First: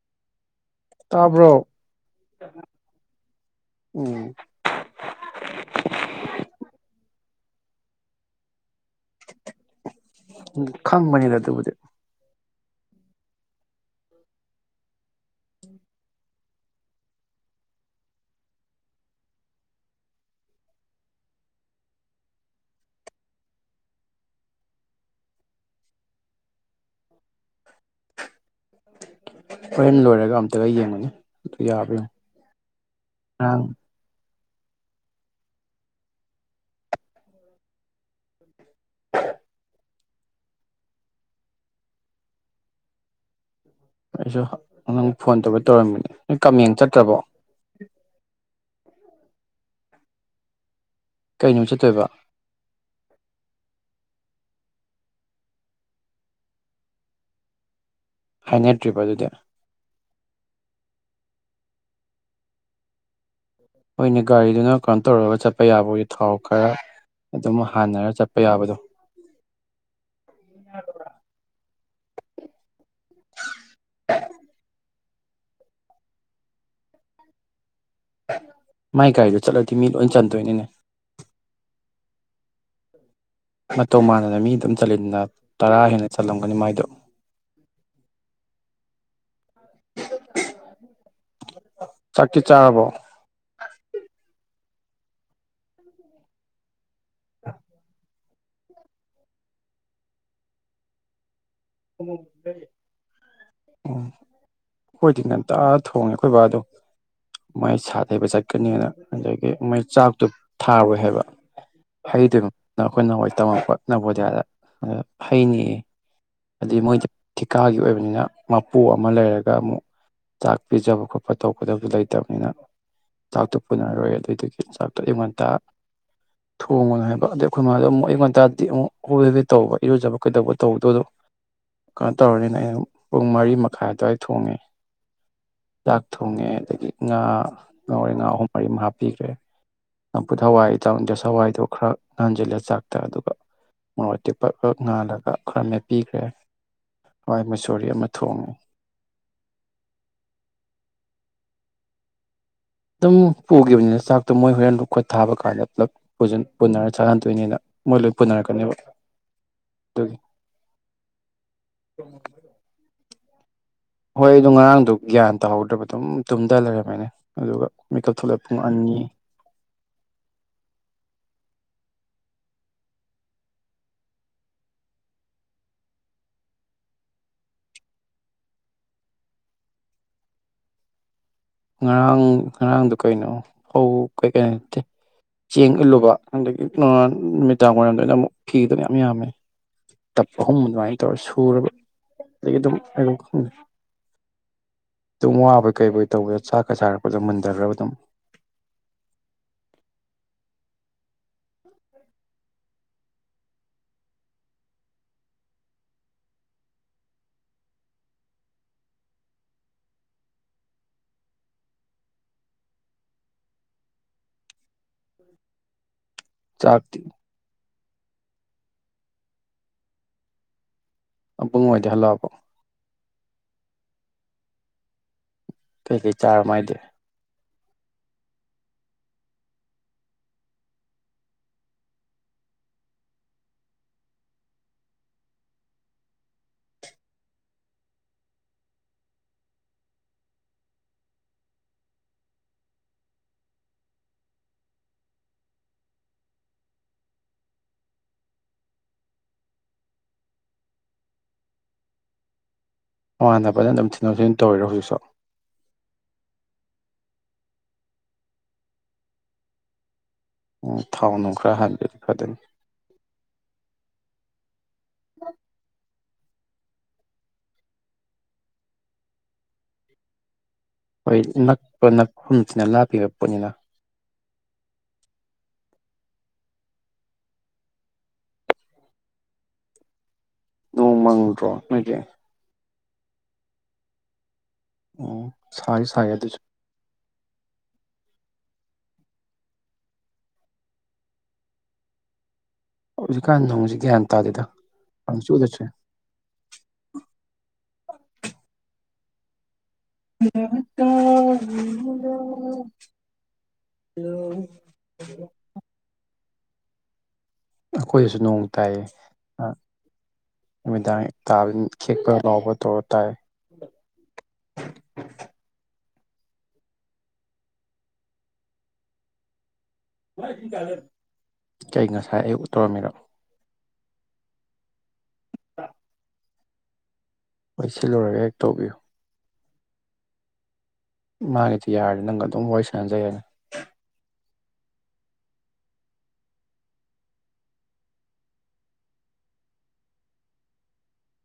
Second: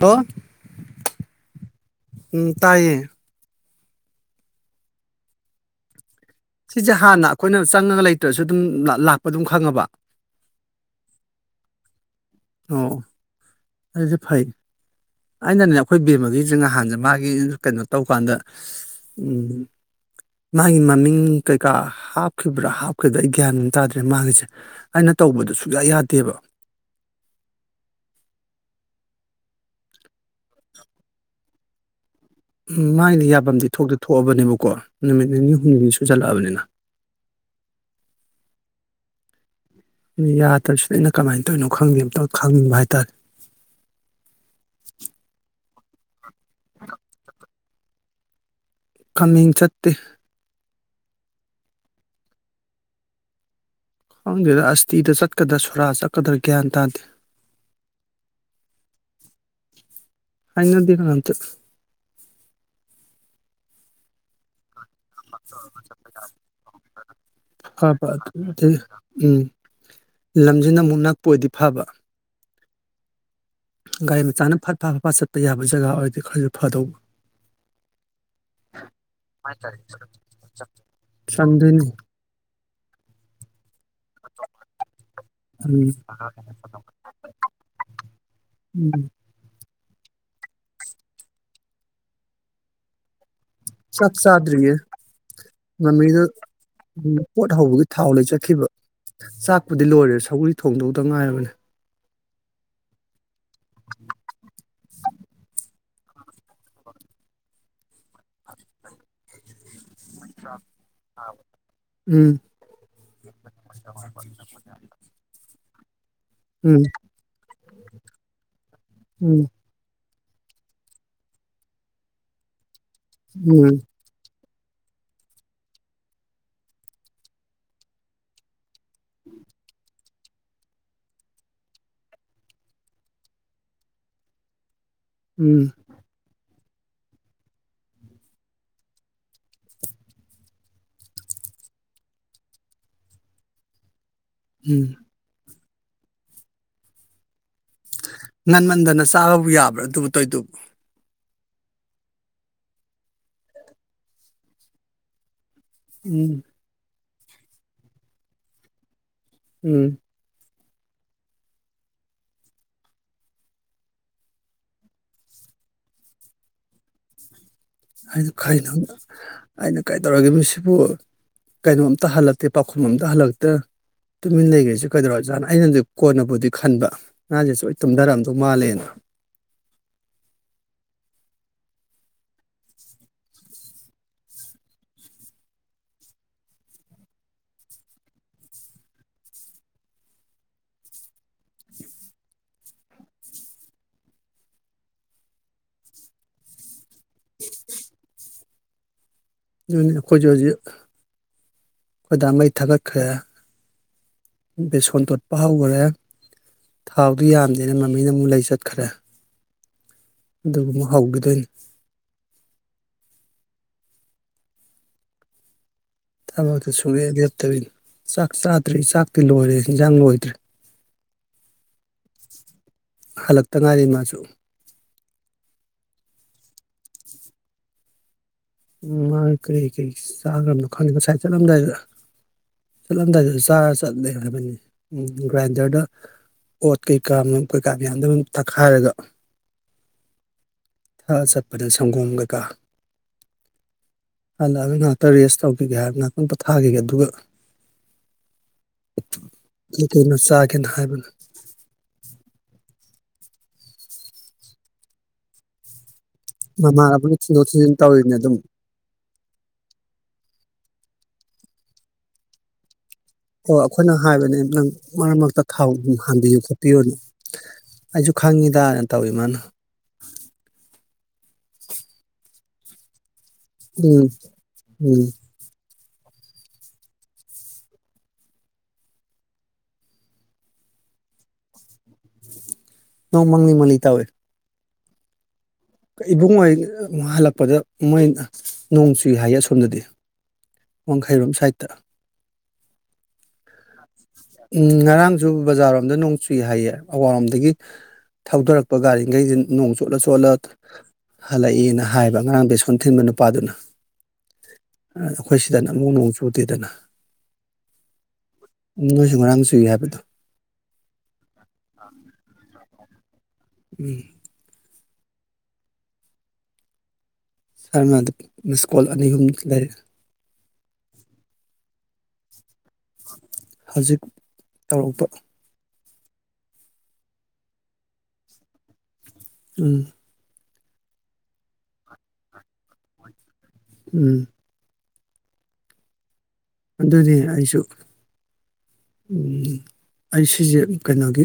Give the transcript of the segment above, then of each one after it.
ꯍꯣ ꯇꯥꯕ꯭ꯔꯣ ꯅ ꯇꯥꯏꯌꯦ ꯎꯝ ꯁꯤꯁꯦ ꯍꯥꯟꯅ ꯑꯩꯈꯣꯏꯅ ꯆꯪꯉꯒ ꯂꯩꯇ꯭ꯔꯁꯨ ꯑꯗꯨꯝ ꯂꯥꯛꯄ ꯑꯗꯨꯝ ꯈꯪꯉꯕ ꯎ ꯈꯪꯕꯅꯤꯗ ꯑꯗꯨꯕꯨꯗꯤꯦ ꯑꯣ ꯑꯗꯨꯦ ꯐꯥꯏ ꯑꯩꯅꯅꯦ ꯑꯩꯈꯣꯏ ꯕꯦꯝꯃꯒꯤꯁꯦ ꯅꯍꯥꯟꯁꯦ ꯃꯥꯒꯤ ꯀꯩꯅꯣ ꯇꯧꯀꯥꯟꯗ ꯎ ꯃꯥꯒꯤ ꯃꯃꯤꯡ ꯀꯩꯀꯥ ꯍꯥꯞꯈꯤꯕ꯭ꯔꯥ ꯍꯥꯞꯈꯤꯕ꯭ꯔꯥ ꯑꯩ ꯒ꯭ꯌꯥꯟ ꯇꯥꯗ꯭ꯔꯦ ꯃꯥꯒꯤꯁꯦ ꯑꯩꯅ ꯇꯧꯕꯗ ꯁꯨꯡꯌꯥ ꯌꯥꯗꯦꯕ ꯍꯣꯏꯦꯟ ꯂꯣꯏꯔꯒꯦ ꯀ ꯑꯝꯇꯒ ꯌꯦꯡꯉꯅꯤ ꯑꯗꯨ ꯌꯥꯕꯦꯣ ꯎꯝ ꯃꯥꯏꯗꯤ ꯌꯥꯐꯝꯗꯤ ꯊꯣꯛꯇꯦ ꯊꯣꯛꯑꯕꯅꯦꯕ ꯀꯣ ꯅꯨꯃꯤꯠ ꯅꯤ ꯍꯨꯝꯁꯨ ꯆꯂꯕꯅꯤꯅ [unintelligible] ꯌꯥꯗ꯭ꯔꯕꯁꯤꯗ ꯑꯩꯅ ꯀꯃꯥꯏꯅ ꯇꯧꯔꯤꯅꯣ ꯈꯪꯗꯦ ꯑꯇ ꯈꯪꯅꯤꯡꯕ ꯍꯥꯏꯇꯥꯔꯦ ꯑꯩꯁꯨ ꯅꯪ ꯐꯣꯟ ꯇꯧꯕ ꯇꯧꯔꯝꯃꯤꯅꯦ ꯅꯣꯏ ꯀꯃꯦꯡ ꯆꯠꯇ꯭ꯔꯕꯣ ꯈꯃꯤꯡ ꯆꯠꯇꯦ ꯀꯩꯅꯣꯝ ꯆꯠꯇꯣꯏꯕ ꯈꯪꯗꯦꯗ ꯑꯁꯇꯤꯗ ꯆꯠꯀꯗ꯭ꯔꯥ ꯁꯣꯔꯥ ꯆꯠꯀꯗ꯭ꯔꯥ ꯒ꯭ꯌꯥꯟ ꯇꯥꯗꯦ ꯍꯥꯏꯅꯦ ꯇ꯭ꯔꯤꯞ ꯑꯗꯨꯗꯤ ꯠꯇ ꯍꯅꯦ ꯒꯥꯔꯤꯗꯨꯅ ꯀꯩꯅꯣ ꯇꯧꯔꯒ ꯆꯠꯄ ꯌꯥꯕꯒꯤ ꯊꯥꯎ ꯈꯔ ꯑꯗꯨꯝ ꯐꯕ ꯍꯥꯟꯅꯔ ꯆꯠꯄ ꯑꯗꯨꯗꯤ ꯌꯥꯕꯗꯣ ꯎꯝ ꯂꯝꯁꯤꯅ ꯑꯃꯨꯛ ꯅꯛꯄ ꯑꯣꯏꯗꯤ ꯐꯥꯕ ꯃꯥ ꯆꯠꯄ ꯌꯥꯕ ꯖꯒꯥ ꯑꯣꯏꯔꯗꯤ ꯈꯔꯁꯨ ꯐꯗꯧꯕ ꯃꯥꯏ ꯒꯥꯔꯤꯗꯨ ꯆꯠꯂꯗꯤ ꯃꯤ ꯂꯣꯏ ꯆꯟꯗꯣꯏꯅꯤꯅꯦ ꯆꯪꯗꯣꯏꯅꯤ ꯃꯇꯧ ꯃꯥꯟꯅꯅ ꯃꯤ ꯑꯗꯨꯝ ꯆꯂꯤꯟꯅ ꯇꯔꯥ ꯎꯝ ꯍꯦꯟꯅ ꯆꯜꯂꯝꯒꯅꯤ ꯃꯥꯏꯗꯣ ꯎꯝ ꯆꯥꯛꯀꯤ ꯆꯥꯕ ꯆꯠ ꯁꯥꯠꯔꯤꯦ ꯃꯃꯤꯗ ꯄꯣꯠ ꯍꯧꯕꯒꯤ ꯊꯥꯎ ꯂꯩ ꯆꯠ ꯆꯛꯈꯤꯕ ꯆꯥꯛꯄꯗꯤ ꯂꯣꯏꯔꯦ ꯁꯧꯒꯔꯤ ꯊꯣꯡꯗꯧꯗ ꯉꯥꯏꯔꯕꯅꯦ ꯎꯝ ꯑꯩꯣꯏꯗꯤ ꯉꯟꯇ ꯊꯣꯡꯉꯦ ꯑꯩꯈꯣꯏ ꯕꯥꯗꯣ ꯃꯥꯏ ꯁꯥꯊꯩꯕ ꯆꯠꯀꯅꯤꯅ ꯉꯗꯒꯤ ꯃ ꯆꯥꯛꯇꯨ ꯊꯥꯔꯏ ꯍꯥꯏꯕ ꯎꯝ ꯍꯩꯗꯨ ꯅꯈꯣꯏ ꯅꯋꯥꯏ ꯇꯝꯃꯛꯄ ꯅꯕꯣꯗꯤꯌꯥꯗ ꯍꯩꯅꯤ ꯎꯝ ꯑꯗꯨꯩ ꯃꯣꯏꯗꯤ ꯊꯤꯀꯥꯒꯤ ꯑꯣꯏꯕꯅꯤꯅ ꯃꯄꯨ ꯑꯃ ꯎꯝ ꯂꯩꯔꯒ ꯑꯃꯨꯛ ꯆꯥꯛ ꯄꯤꯖꯕ ꯈꯣꯠꯄ ꯇꯧꯒꯗꯕꯁꯨ ꯂꯩꯇꯕꯅꯤꯅ ꯎꯝ ꯇꯥꯛꯇꯣꯛꯄꯅꯔꯣꯏ ꯑꯗꯨꯏꯗꯒꯤ ꯆꯤꯟꯖꯥꯛꯇꯣ ꯑꯌꯨꯛ ꯉꯟꯇꯥ ꯊꯣꯡꯒꯅꯤ ꯍꯥꯏꯕ ꯑꯗꯩ ꯑꯩꯈꯣꯏ ꯏ ꯃꯥꯗꯣꯨꯛ ꯑꯌꯨ ꯉꯟꯇꯥꯗꯗꯤ ꯑꯃꯨꯛ ꯀꯔꯗꯤ ꯇꯧꯕ ꯌꯣꯖꯕ ꯀꯩꯗꯧꯕ ꯇꯧꯗꯣꯏꯗꯣ ꯀꯩꯅꯣ ꯇꯧꯔꯅꯤꯅ ꯑꯩꯅ ꯄꯨꯡ ꯃꯔꯤ ꯃꯈꯥꯏ ꯑꯗꯨꯋꯥꯏ ꯊꯣꯡꯉꯦ ꯎꯝ ꯗꯥꯛ ꯊꯉꯦ ꯑꯗꯒꯤ ꯉꯥ ꯉꯥꯔꯦ ꯉꯥ ꯑꯍꯨꯝ ꯃꯔꯤꯃ ꯍꯥꯞꯄꯤꯈ꯭ꯔꯦ ꯉꯝꯐꯨꯠ ꯍꯋꯥꯏ ꯇꯟꯗꯦ ꯍꯋꯥꯏꯗꯣ ꯈꯔ ꯉꯟꯖꯤꯜꯂꯦ ꯆꯥꯛꯇ ꯑꯗꯨꯒ ꯃꯇꯤ ꯎꯝ ꯄꯅꯥꯥꯜꯒ ꯔꯃꯦ ꯄꯤꯈ꯭ꯔꯦ ꯍꯣꯏ ꯃ ꯉꯟꯃꯟꯗꯅ ꯆꯥꯕꯕꯨ ꯌꯥꯕ꯭ꯔꯥ ꯑꯗꯨꯕꯨ ꯇꯧꯗꯨꯕꯨ ꯑꯗꯨꯝ ꯄꯨꯈꯤꯕꯅꯤꯅ ꯆꯥꯛꯇꯣ ꯃꯣꯏ ꯍꯣꯔꯦꯟ ꯈꯣꯠ ꯊꯥꯕ ꯀꯥꯟꯗ ꯄꯨ ꯎꯝ ꯄꯨꯟꯅ ꯆꯥꯍꯟꯗꯣꯏꯅꯦꯅ ꯃꯣꯏ ꯂꯣꯏ ꯄꯨꯅꯔꯛꯀꯅꯦꯕ ꯎꯝ ꯀꯃ ꯍꯣꯏ ꯑꯗꯨ ꯉꯔꯥꯡꯗ ꯒ꯭ꯌꯥꯟ ꯇꯥꯍꯧꯗ꯭ꯔꯕ ꯑꯗꯨꯝ ꯇꯨꯝꯊ ꯂꯩꯔꯝꯃꯦꯅꯦ ꯑꯗꯨꯒ ꯃꯤꯀꯞ ꯑꯩꯅ ꯊꯣꯛꯂꯛꯑꯦ ꯈ ꯄꯨꯡ ꯑꯅꯤ ꯑꯩꯅ ꯀꯩ ꯇꯧꯔꯒꯦ ꯃꯁꯤꯕꯨ ꯀꯩꯅꯣꯝꯇ ꯍꯜꯂ ꯑꯇꯩ ꯄꯥꯎꯈꯨꯝ ꯑꯝꯗ ꯍꯜꯂꯛꯇ ꯇꯨꯃꯤꯟ ꯂꯩꯈ꯭ꯔꯁꯦ ꯀꯩꯗꯧꯔꯣ ꯑꯣꯖꯥꯥꯟꯅ ꯑꯩꯅꯗꯤ ꯀꯣꯟꯅꯕꯨꯗꯤ ꯈꯟꯕ ꯅꯍꯥꯟꯁꯦ ꯁ ꯑꯩ ꯇꯨꯝꯊꯔꯛꯑꯝꯗꯧ ꯃꯥꯜꯂꯦꯅ ꯉꯔꯥꯡ ꯉꯔꯥꯡꯗꯨꯣ ꯀꯩꯅꯣ ꯐꯧ ꯀꯩ ꯀꯩꯅꯣ ꯅ ꯆꯦꯡ ꯏꯜꯂꯨꯕ ꯑꯗꯒꯤ ꯅꯨꯃꯤꯗꯥꯡ ꯋꯥꯏꯔꯝꯗꯅ ꯑꯃꯨꯛ ꯐꯤꯗꯅ ꯌꯥꯝ ꯌꯥꯝꯃꯦ ꯇꯞ ꯑꯍꯨꯝ ꯑꯗꯨꯃꯥꯏꯅ ꯇꯧꯔ ꯁꯨꯔꯕ ꯑꯗꯒꯤ ꯑꯗꯨꯝ ꯈꯪꯗ ꯑꯗꯨꯝ ꯋꯥꯕꯣꯏ ꯀꯩꯣꯏ ꯇꯧꯕꯗ ꯆꯥꯛꯀ ꯁꯥꯔꯛꯄꯗꯣ ꯃꯨꯟꯊꯈ꯭ꯔꯕ ꯑꯗꯨꯝ ꯑꯗꯨ ꯑꯩꯈꯣꯏꯁꯨ ꯍꯧꯖꯤꯛ ꯈꯣꯏꯗꯥ ꯃꯩ ꯊꯥꯒꯠꯈ꯭ꯔꯦ ꯑꯩ ꯁꯣꯟ ꯇꯣꯠꯄ ꯍꯧꯈꯔꯦ ꯊꯥꯎꯗꯤ ꯌꯥꯝꯗꯦꯅ ꯃꯃꯤꯅ ꯑꯃꯨꯛ ꯂꯩ ꯆꯠꯈ꯭ꯔꯦ ꯑꯗꯨꯒ ꯑꯃꯨꯛ ꯍꯧꯈꯤꯗꯣꯏꯅꯤ ꯊꯃꯛꯇ ꯆꯥꯛꯇꯤ ꯁꯨꯔꯏꯗꯔ ꯇꯕ ꯆꯥꯛ ꯆꯥꯗ꯭ꯔꯦ ꯆꯥꯛꯇꯤ ꯂꯣꯏꯔꯦ ꯏꯟꯁꯥꯡ ꯂꯣꯏꯗ꯭ꯔꯦ ꯑꯕꯨꯡ ꯅꯨꯡꯉꯥꯏꯖꯦ ꯍꯜꯂꯣꯑꯣꯕꯣ ꯍꯂꯛꯇ ꯉꯥꯏꯔꯤ ꯃꯥꯁꯨ ꯀꯩꯀꯩ ꯆꯥꯔꯝꯃꯥꯏꯗꯦ ꯎ ꯃꯥ ꯀꯔꯤ ꯀꯔꯤ ꯆꯥꯈ꯭ꯔꯕꯅꯣ ꯈꯪꯗꯦ ꯉꯁꯥꯏ ꯆꯠꯂꯝꯗꯥꯏꯗꯨꯗ ꯆꯠꯂꯝꯗꯥꯏꯗꯨꯗ ꯆꯥꯔ ꯆꯠꯂꯦ ꯍꯥꯏꯕꯅꯤ ꯎꯝ ꯒ꯭ꯔꯥꯏꯟꯗꯔꯗ ꯑꯣꯠ ꯀꯩꯀꯥ ꯀꯩꯀꯥ ꯃꯌꯥꯝꯗ ꯑꯗꯨꯝ ꯊꯛꯈꯥꯏꯔꯒ ꯊꯛꯑ ꯆꯠꯄꯗ ꯁꯪꯒꯣꯝ ꯀꯩꯀꯥ ꯍꯜꯂꯛꯑꯒ ꯉꯍꯥꯛꯇ ꯔꯦꯁ ꯇꯧꯈꯤꯒꯦ ꯍꯥꯏꯕ ꯉꯍꯥꯛꯇ ꯄꯣꯊꯥꯈꯤꯒꯦ ꯑꯗꯨꯒ ꯀꯩꯅꯣ ꯆꯥꯒꯦꯅ ꯍꯥꯏꯕꯅꯤ ꯃꯉꯥꯟꯅ ꯐꯅ ꯑꯗꯨꯝ ꯊꯤꯟꯗꯣꯛ ꯊꯖꯤꯟ ꯇꯧꯔꯤꯔꯣ ꯍꯧꯖꯤꯛꯁꯨ ꯃꯥꯅꯕꯅ ꯊꯤꯟꯗꯣꯛ ꯊꯤꯟꯖꯤꯟ ꯇꯧꯔꯤꯅꯦ ꯑꯗꯨꯝ ꯎ ꯊꯥꯎꯟꯅꯨꯡꯈ꯭ꯔ ꯍꯥꯏꯥꯟꯕꯤꯔ ꯐꯗ ꯑꯣ ꯑꯩꯈꯣꯏꯅ ꯍꯥꯏꯕꯅꯦ ꯅꯪ ꯃꯔꯛ ꯃꯔꯛꯇ ꯊꯥꯎ ꯑꯗꯨꯝ ꯍꯥꯡꯕꯤꯌꯨ ꯈꯣꯠꯄꯤꯌꯨꯅꯨ ꯑꯩꯁꯨ ꯈꯪꯉꯤꯗꯅ ꯇꯧꯋꯤ ꯃꯥꯅ ꯍꯣꯏ ꯅꯛꯄ ꯅꯛꯈꯁꯤꯅ ꯂꯥꯞꯄꯤꯕ ꯄꯣꯠꯅꯤꯅ ꯎꯝ ꯎꯝ ꯅꯣꯡ ꯃꯥꯡꯗ꯭ꯔꯣ ꯅꯠꯇꯦ ꯅ ꯃꯪꯅꯤ ꯃꯂꯤ ꯇꯋꯦ ꯎꯝ ꯁꯥꯁꯨ ꯁꯥꯏ ꯑꯗꯨꯁꯨ ꯏꯕꯨꯡꯉ ꯍꯜꯂꯛꯄꯗ ꯃꯣꯏ ꯅꯣꯡ ꯆꯨꯏ ꯍꯥꯏꯌꯦ ꯑꯁꯣꯝꯗꯗꯤ ꯋꯥꯡꯈꯩꯔꯣꯝ ꯁꯥꯏꯠꯇ ꯍꯧ ꯎꯝ ꯉꯔꯥꯡꯁꯨ ꯆꯨꯏ ꯕꯖꯥꯔꯣꯝꯗ ꯅꯣꯡ ꯆꯨꯏ ꯍꯥꯏꯌꯦ ꯑꯋꯥꯡꯔꯣꯝꯗꯒꯤ ꯊꯧꯗꯣꯔꯛꯄ ꯒꯥꯔꯤ ꯩ ꯅꯣꯡ ꯆꯣꯠꯂ ꯆꯣꯠꯂ ꯍꯜꯂꯛꯏꯦꯅ ꯍꯥꯏꯕ ꯑꯔꯥꯡ ꯕꯦꯁꯣꯟ ꯊꯤꯟꯕ ꯅꯨꯄꯥꯗꯨꯅ ꯑꯩꯈꯣꯏ ꯁꯤꯗ ꯅ ꯑꯃꯨꯛ ꯅ ꯁꯨꯗꯦꯗꯅ ꯑꯩꯈꯣꯏꯗꯁꯨ ꯅꯣꯡ ꯇꯥꯏ ꯆꯨꯏ ꯍꯥꯏꯕꯗꯣ ꯅꯨꯃꯤꯗꯥꯡ ꯇꯥꯕ ꯈꯦꯛꯄ ꯉꯥꯎꯕ ꯇꯧꯔ ꯇꯥꯏ ꯎꯝ ꯁꯥꯔꯃ ꯑꯗꯨ ꯁ꯭ꯀꯨꯜ ꯑꯅꯤ ꯑꯍꯨꯝ ꯂꯩꯔ ꯀ ꯉꯁꯥꯏ ꯇꯣꯃꯤꯔ ꯍꯧꯖꯤꯛ ꯇꯧꯔꯛꯄ ꯃꯣꯏ ꯁꯤꯜꯂꯨꯔꯒ ꯍꯦꯛ ꯇꯧꯕꯤꯌꯨ ꯎꯝ ꯃꯥꯅꯤꯗꯤ ꯌꯥꯔꯦ ꯅꯪꯒ ꯑꯗꯨꯝ ꯋꯥꯔꯤ ꯁꯥꯟꯅꯖꯩꯅꯤ ꯎꯝ ꯑꯗꯨꯅꯤ ꯑꯩꯁꯨ ꯑꯩ ꯁꯤꯁꯦ ꯀꯩꯅꯣꯒꯤ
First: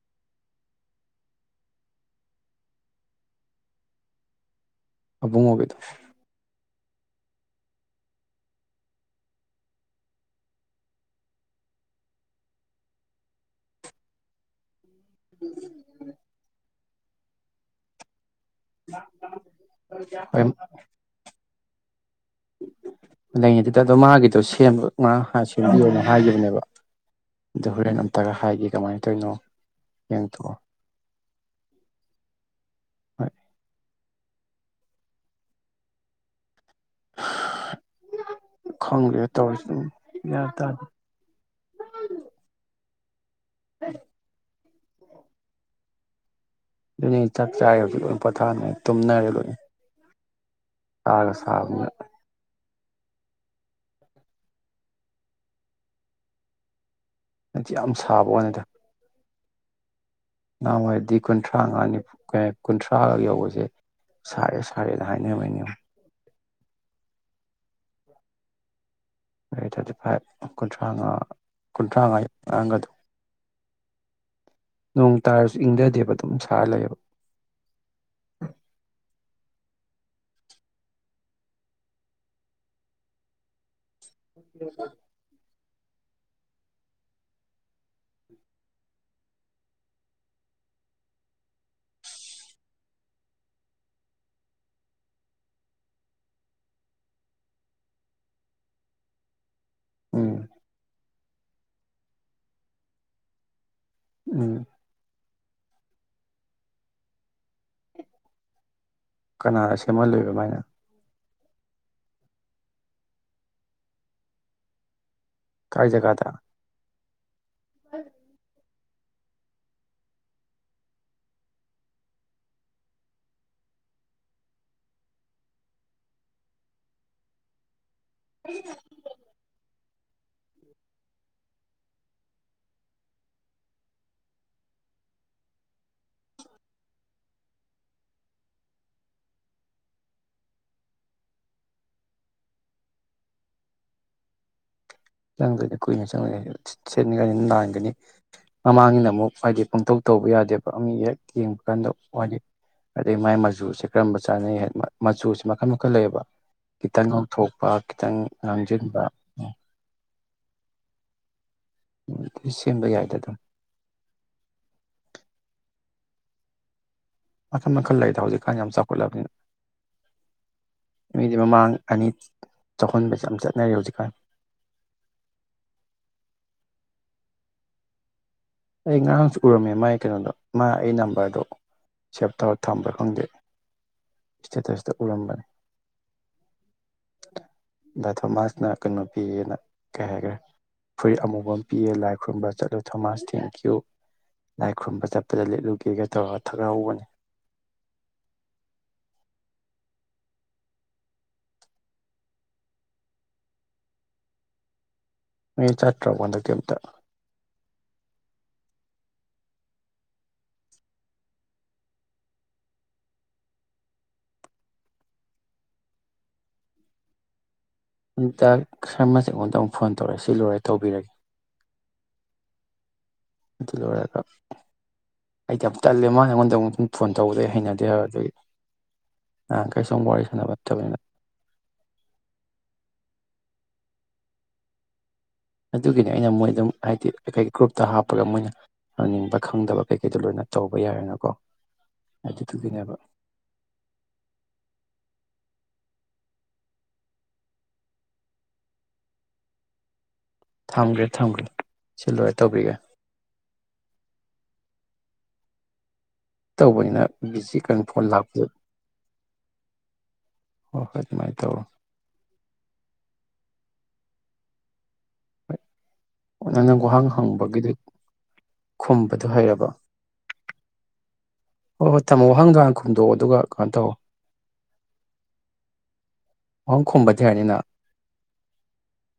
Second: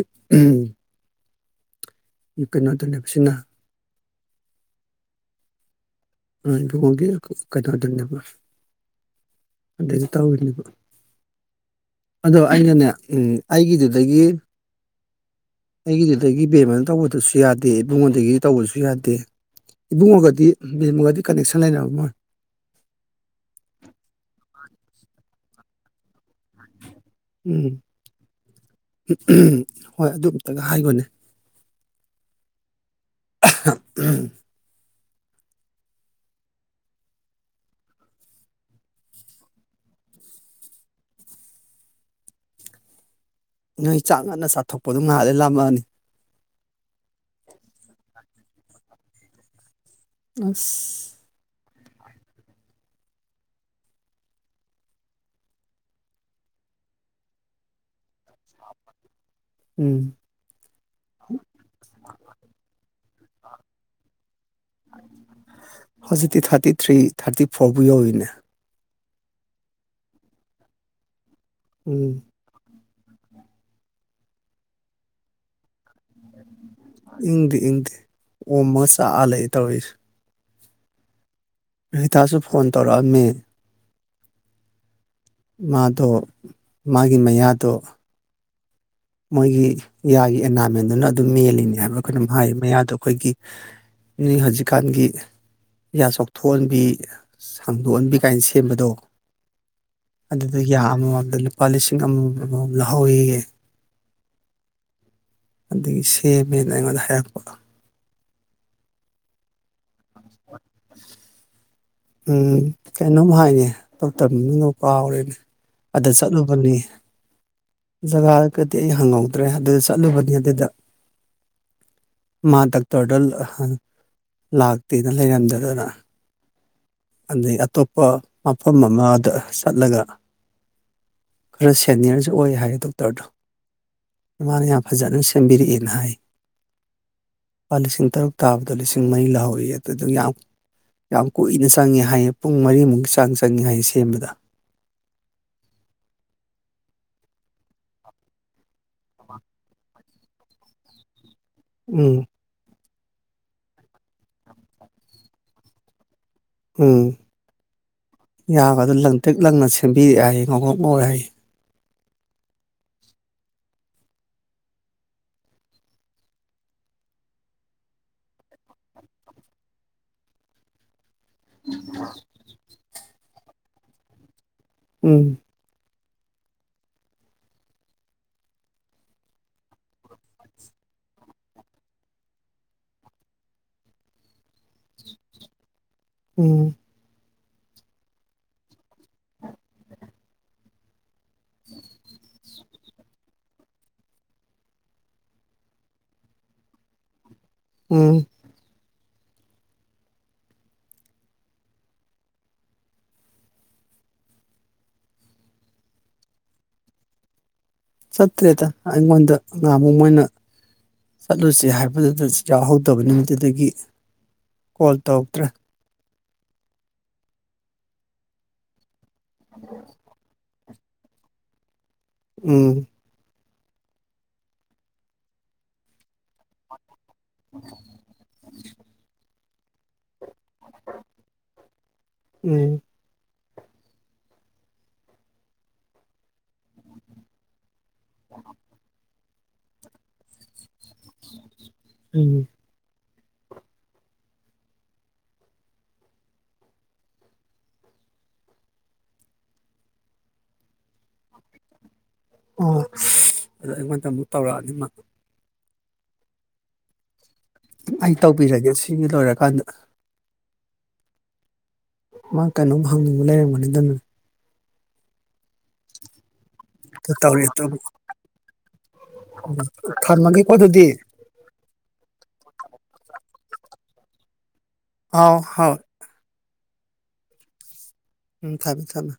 ꯀꯩꯅꯣꯗ ꯂꯩꯕꯁꯤꯅ ꯑꯕꯨꯡ ꯃꯣꯕꯤꯗ ꯏꯨꯡꯒꯤ ꯀꯩꯅꯣꯗꯨꯅꯦꯕ ꯑꯗꯨꯗꯩꯗ ꯇꯧꯔꯤꯅꯦꯕ ꯑꯗꯣ ꯑꯩꯅꯅꯦ ꯑꯩꯒꯤꯗꯨꯗꯒꯤ ꯍꯒꯤꯠꯇꯒꯤꯕꯃ ꯇꯧꯕꯗꯨꯁꯨ ꯌꯥꯗꯦ ꯏꯕꯉꯣꯟꯗꯒꯤ ꯇꯧꯕꯁꯨ ꯌꯥꯗꯦ ꯍꯣꯏ ꯏꯕꯨꯡꯉꯒꯗꯤ ꯃꯗꯤ ꯀꯅꯦꯦꯛꯁꯟ ꯁꯥꯏꯅꯕ ꯃꯣꯏ ꯉꯕꯤ ꯍꯥꯏꯈꯤꯕꯅꯦꯕ ꯑꯗꯨꯒ ꯑ ꯎꯝ ꯍꯣꯔꯦꯟ ꯑꯝꯇꯒ ꯍꯥꯏꯒꯦ ꯀꯃꯥꯏꯅ ꯇꯧꯔꯤꯅꯣ ꯍꯣꯏ ꯑꯗꯨ ꯌꯦꯡꯇꯣꯛꯑꯣ ꯑꯝꯇꯒ [unintelligible] ꯎꯝ ꯈꯪ꯭ꯔꯦ ꯇ ꯌꯥ ꯇ ꯅ ꯆꯥꯡꯉꯅ ꯁꯥꯊꯣꯛ ꯄꯗꯨ ꯉꯍꯜꯂꯦ ꯂꯥꯝꯃꯛꯑꯅꯤ ꯑꯗꯨꯅꯤ ꯆꯥꯛ ꯆꯥ ꯍꯧ ꯄꯣꯊꯥꯅꯦ ꯇꯨꯝꯅꯔꯦ ꯂꯣꯏꯅ ꯑ ꯇꯥꯒ ꯁꯥꯕꯅ ꯍꯥꯏꯗꯤ ꯌꯥꯝ ꯁꯥꯕꯗ ꯎꯝ ꯎ ꯍꯥꯏꯗꯤ ꯀꯨꯟꯊ꯭ꯔꯥꯅꯤ ꯀꯨꯟꯊ꯭ꯔꯥ ꯊꯔꯥꯔꯒ ꯌꯧꯕꯁꯦ ꯁꯔꯦ ꯁꯔꯦ ꯂ ꯍꯥꯏꯥꯏꯅꯤ ꯍꯅꯤ ꯊꯥꯔꯇꯤ ꯊꯥꯔꯇꯤ ꯊ꯭ꯔꯤ ꯊꯥꯔꯇꯤ ꯐꯣꯔꯕꯨ ꯌꯧꯏꯅꯦ ꯑꯩ ꯊꯥꯔꯇꯤ ꯐꯥꯏꯚ ꯀꯨꯟꯊ꯭ꯔꯥ ꯃꯉꯥ ꯎꯝ ꯈꯨꯠꯇ꯭ꯔꯥꯉꯥꯏ ꯑ ꯑꯗꯨ ꯅꯣꯡ ꯇꯥꯔꯁꯨ ꯏꯪꯊꯗꯦꯕ ꯑꯗꯨꯝ ꯁꯥꯔ ꯂꯩ ꯏꯪꯗꯤ ꯏꯪꯗꯤꯦ ꯑꯣꯝꯃꯒ ꯆꯥꯛꯑ ꯂꯩ ꯇꯧꯔꯤꯁꯦ ꯔꯇꯁꯨ ꯐꯣꯟ ꯇꯧꯔꯥ ꯃ ꯎ ꯃꯥꯗꯣ ꯃꯥꯒꯤ ꯃꯌꯥꯗꯣ ꯃꯣꯏꯒꯤ ꯌꯥꯒꯤ ꯑꯦꯅꯥꯃꯦꯟꯗꯨꯅ ꯑꯗꯨꯝ ꯃꯦꯜꯂꯤꯅꯦ ꯍꯥꯏꯕ ꯑꯩꯈꯣꯏꯅꯝ ꯍꯥꯏ ꯃꯌꯥꯗꯣ ꯑꯩꯈꯣꯏꯒꯤ ꯅ ꯍꯧꯖꯤꯛꯀꯥꯟꯒꯤ ꯌꯥ ꯆꯥꯎꯣꯛꯊꯣꯛꯍꯟꯕꯤ ꯁꯥꯡꯗꯣꯛꯍꯟꯕꯤ ꯀꯥꯏꯅ ꯁꯦꯝꯕꯗꯣ ꯎꯝ ꯑꯗꯨ ꯑꯗꯨꯒꯤ ꯑꯗꯨꯜ ꯂꯨꯄꯥ ꯂꯤꯁꯤꯡ ꯑꯃꯝ ꯂꯧꯍꯧꯋꯌꯦ ꯎꯝ ꯑꯗꯨꯗꯒꯤ ꯁꯦꯝꯃꯦꯅ ꯑꯩꯉꯣꯟꯗ ꯍꯥꯏꯔꯛꯄ ꯀꯅꯥꯔꯁ ꯀꯃ ꯂꯩꯕꯃꯥꯏꯅ ꯎꯝ ꯀꯩꯅꯣꯝ ꯍꯥꯏꯅꯤ ꯇ ꯇꯗ ꯀꯥꯎꯔꯤꯦꯅꯦ ꯀꯥꯏ ꯑꯗ ꯖꯒꯥꯗ ꯆꯠꯂꯨꯕꯅꯤ ꯖꯒꯥ ꯀ ꯗꯤ ꯑꯩ ꯍꯪꯍꯧꯗ꯭ꯔꯦ ꯑꯗꯨꯗ ꯆꯠꯂꯨꯕꯅꯤ ꯑꯗꯨꯗ ꯃꯥ ꯗꯥꯛꯇꯔꯗ ꯂꯥꯛꯇꯦꯅ ꯂꯩꯔꯝꯗꯗꯅ ꯑꯗꯨ ꯑꯇꯣꯞ ꯃꯐꯝ ꯑꯃꯗ ꯆꯠꯂꯒ ꯈꯔ ꯁꯦꯅꯤꯌꯔꯁꯨ ꯑꯣꯏ ꯍꯥꯏꯌꯦ ꯗꯣꯛꯇꯔꯗꯣ ꯏꯃꯥꯅ ꯌꯥꯝ ꯐꯖꯅ ꯁꯦꯝꯕꯤꯔꯛꯑꯦꯅ ꯍꯥꯏ ꯂꯨꯄꯥ ꯂꯤꯁꯤꯡ ꯇꯔꯨꯛ ꯇꯥꯕꯗꯣ ꯂꯤꯁꯤꯡ ꯃꯔꯤ ꯂꯧꯍꯧꯔꯤ ꯑꯗꯨꯗꯨ ꯌꯥꯝ ꯌꯥꯝ ꯀꯨꯏꯅ ꯆ ꯆꯪꯉꯦ ꯍꯥꯏꯌꯦ ꯄꯨꯡ ꯃꯔꯤꯃꯨꯛꯀꯤ ꯆꯥꯡ ꯆꯪꯉꯦ ꯍꯥꯏꯌꯦ ꯁꯦꯝꯕꯗ ꯆꯪꯗꯣꯏꯅꯤ ꯀꯨꯏꯅ ꯆꯪꯅꯤꯡꯉ ꯁꯦꯠꯅꯤꯡꯉꯥꯏꯅꯤꯅ ꯅꯥꯟꯒꯅꯤ ꯃꯃꯥꯡꯉꯅ ꯑꯃꯨꯛ ꯍꯥꯏꯗꯤ ꯄꯪꯊꯣꯛ ꯇꯧꯕ ꯌꯥꯗꯦꯕ ꯑ ꯍꯦꯛ ꯌꯦꯡꯕ ꯀꯥꯟꯗ ꯎꯝ ꯋꯥꯂꯤ ꯑꯗꯩ ꯃꯥꯏ ꯃꯆꯨꯁꯦ ꯀꯔꯝꯕ ꯆꯥꯅꯩ ꯍꯥꯏ ꯃꯆꯨꯁꯦ ꯃꯈꯜ ꯃꯈꯜ ꯂꯩꯌꯦꯕ ꯎꯝ ꯈꯤꯇꯪ ꯉꯥꯎꯊꯣꯛꯄ ꯈꯤꯇꯪ ꯉꯥꯡꯁꯤꯟꯕ ꯍꯦꯡꯉꯣꯛꯒꯣꯛ ꯍꯥꯏꯥꯏ ꯎ ꯁꯦꯝꯕ ꯌꯥꯏꯗꯦ ꯑꯗꯨꯝ ꯃꯈꯜ ꯃꯈꯜ ꯂꯩꯗ ꯍꯧꯖꯤꯛꯀꯥꯟ ꯌꯥꯝ ꯆꯥꯎꯈꯠꯂꯕꯅꯤꯅ ꯃꯥꯡ ꯑꯅꯤ ꯆꯈ ꯌꯥꯝ ꯆꯠꯅꯔꯤ ꯍꯧꯖꯤꯛꯀꯥꯟ ꯎꯝ ꯑꯩ ꯉꯔꯥꯡꯁꯨ ꯎꯔꯝꯃꯦ ꯃꯥꯒꯤ ꯀꯩꯅꯣꯗꯣ ꯃꯥ ꯑꯩ ꯅꯝꯕꯔꯗꯣ ꯁꯦꯞ ꯇꯧꯔ ꯊꯝꯕ꯭ꯔꯥ ꯈꯪꯗꯦ ꯏꯁꯇꯦꯇ ꯏꯁꯇ ꯑꯣꯂꯝꯕꯥꯅꯤ ꯎꯝ ꯗ ꯊꯣꯃꯥꯁꯅ ꯀ ꯅꯨꯄꯤꯒꯅ ꯀꯩ ꯍꯥꯏꯈ꯭ꯔꯦ ꯐꯨꯔꯤꯠ ꯑꯃꯨꯕ ꯑꯃ ꯄꯤꯌꯦ ꯂꯥꯏ ꯈꯨꯔꯨꯝꯕ ꯆꯠꯂꯨ ꯊꯃꯖꯇ ꯀ꯭ꯌꯨ ꯂꯥꯏ ꯈꯨꯔꯨꯝꯕ ꯆꯠꯄꯗ ꯂꯤꯠꯂꯨꯒꯦꯒ ꯇꯧꯔꯒ ꯊꯛꯒꯠꯍꯧꯕꯅꯤ ꯎꯝ ꯑ ꯆꯠꯇ꯭ꯔ ꯋꯥꯗ ꯊꯇ ꯆꯠꯇ꯭ꯔꯦꯗ ꯑꯩꯉꯣꯟꯗ ꯉꯥꯃꯨꯛ ꯃꯣꯏꯅ ꯆꯠꯂꯨꯁ ꯍꯥꯏꯕꯗꯨꯗ ꯌꯥꯎꯍꯧꯗꯕꯅꯤ ꯑꯗꯨꯗꯒꯤ ꯀꯣꯜ ꯇꯧꯔꯛꯇ꯭ꯔꯦ ꯏꯇ ꯁꯔꯃ ꯑꯩꯉꯣꯟꯗꯨ ꯐꯣꯟ ꯇꯧꯔꯦ ꯁꯤ ꯂꯣꯏꯔꯦ ꯇꯧꯕꯤꯔꯒꯦ ꯎꯝ ꯑꯩ ꯇꯜꯂꯦꯃꯉꯣꯟꯗꯧꯕ ꯐꯣꯟ ꯇꯧꯗꯦ ꯍꯩꯅꯗꯦ ꯑꯗꯨꯒꯤ ꯑ ꯀꯩ ꯁ ꯋꯥꯔꯤ ꯁꯥꯟꯅꯕ ꯅꯠꯇꯕꯅꯤꯅ ꯎꯝ ꯑꯗꯨꯒꯤꯅꯤ ꯑꯩꯅ ꯃꯣꯏ ꯑꯗꯨꯝ ꯍꯥꯏꯗꯤ ꯀꯩ ꯒ꯭ꯔꯨꯞ ꯇ ꯍꯥꯞꯄꯒ ꯃꯣꯏꯅ ꯍꯪꯅꯤꯡꯕ ꯈꯪꯗꯕ ꯀꯩꯀꯩꯗꯣ ꯂꯣꯏꯅ ꯇꯧꯕ ꯇꯧꯕ ꯌꯥꯔꯦꯅꯀꯣ ꯎꯝ ꯑꯗꯨꯗꯨꯒꯤꯅꯦꯕ ꯊꯝꯒ꯭ꯔꯦ ꯊꯝꯒ꯭ꯔꯦ ꯁꯤ ꯂꯣꯏꯔ ꯇꯧꯕꯤꯒꯦ ꯑꯣ ꯑꯗꯨ ꯑꯩꯉꯣꯟꯗ ꯑꯃꯨꯛ ꯇꯧꯔꯛꯑꯅꯤ ꯃꯥ ꯇꯧꯕꯅꯤꯅ ꯕꯤꯖꯤ ꯀꯩꯅꯣ ꯐꯣꯟ ꯑꯩ ꯂꯥꯛꯄꯗ ꯇꯧꯕꯤꯔꯒꯦ ꯁꯤꯒꯤ ꯂꯣꯏꯔꯀꯥꯟꯗ ꯍ ꯍꯣꯏ ꯑꯗꯨꯃꯥꯏꯅ ꯇꯧꯔꯣ ꯃꯥ ꯀꯩꯅꯣꯝ ꯍꯪꯅꯤꯡꯕ ꯂꯩꯔꯝꯒꯅꯤꯗꯅ ꯅꯪꯅ ꯒꯨꯍꯥꯡ ꯍꯪꯕꯒꯤꯗꯤ ꯊꯔ ꯃꯥꯒꯤ ꯀꯊꯗꯤ ꯍꯣ ꯊꯝꯃꯣ ꯋꯥꯍꯪꯒꯥꯟ ꯈꯨꯝꯗꯣꯛꯑꯣ ꯑꯗꯨꯒ ꯀꯩꯅꯣ ꯇꯧ ꯑꯥꯎ ꯍꯥꯎ ꯑꯣꯪ ꯈꯨꯝꯕ ꯊꯔꯅꯤꯅ ꯎꯝ ꯊꯝꯃꯦ ꯊꯝꯃꯦꯝ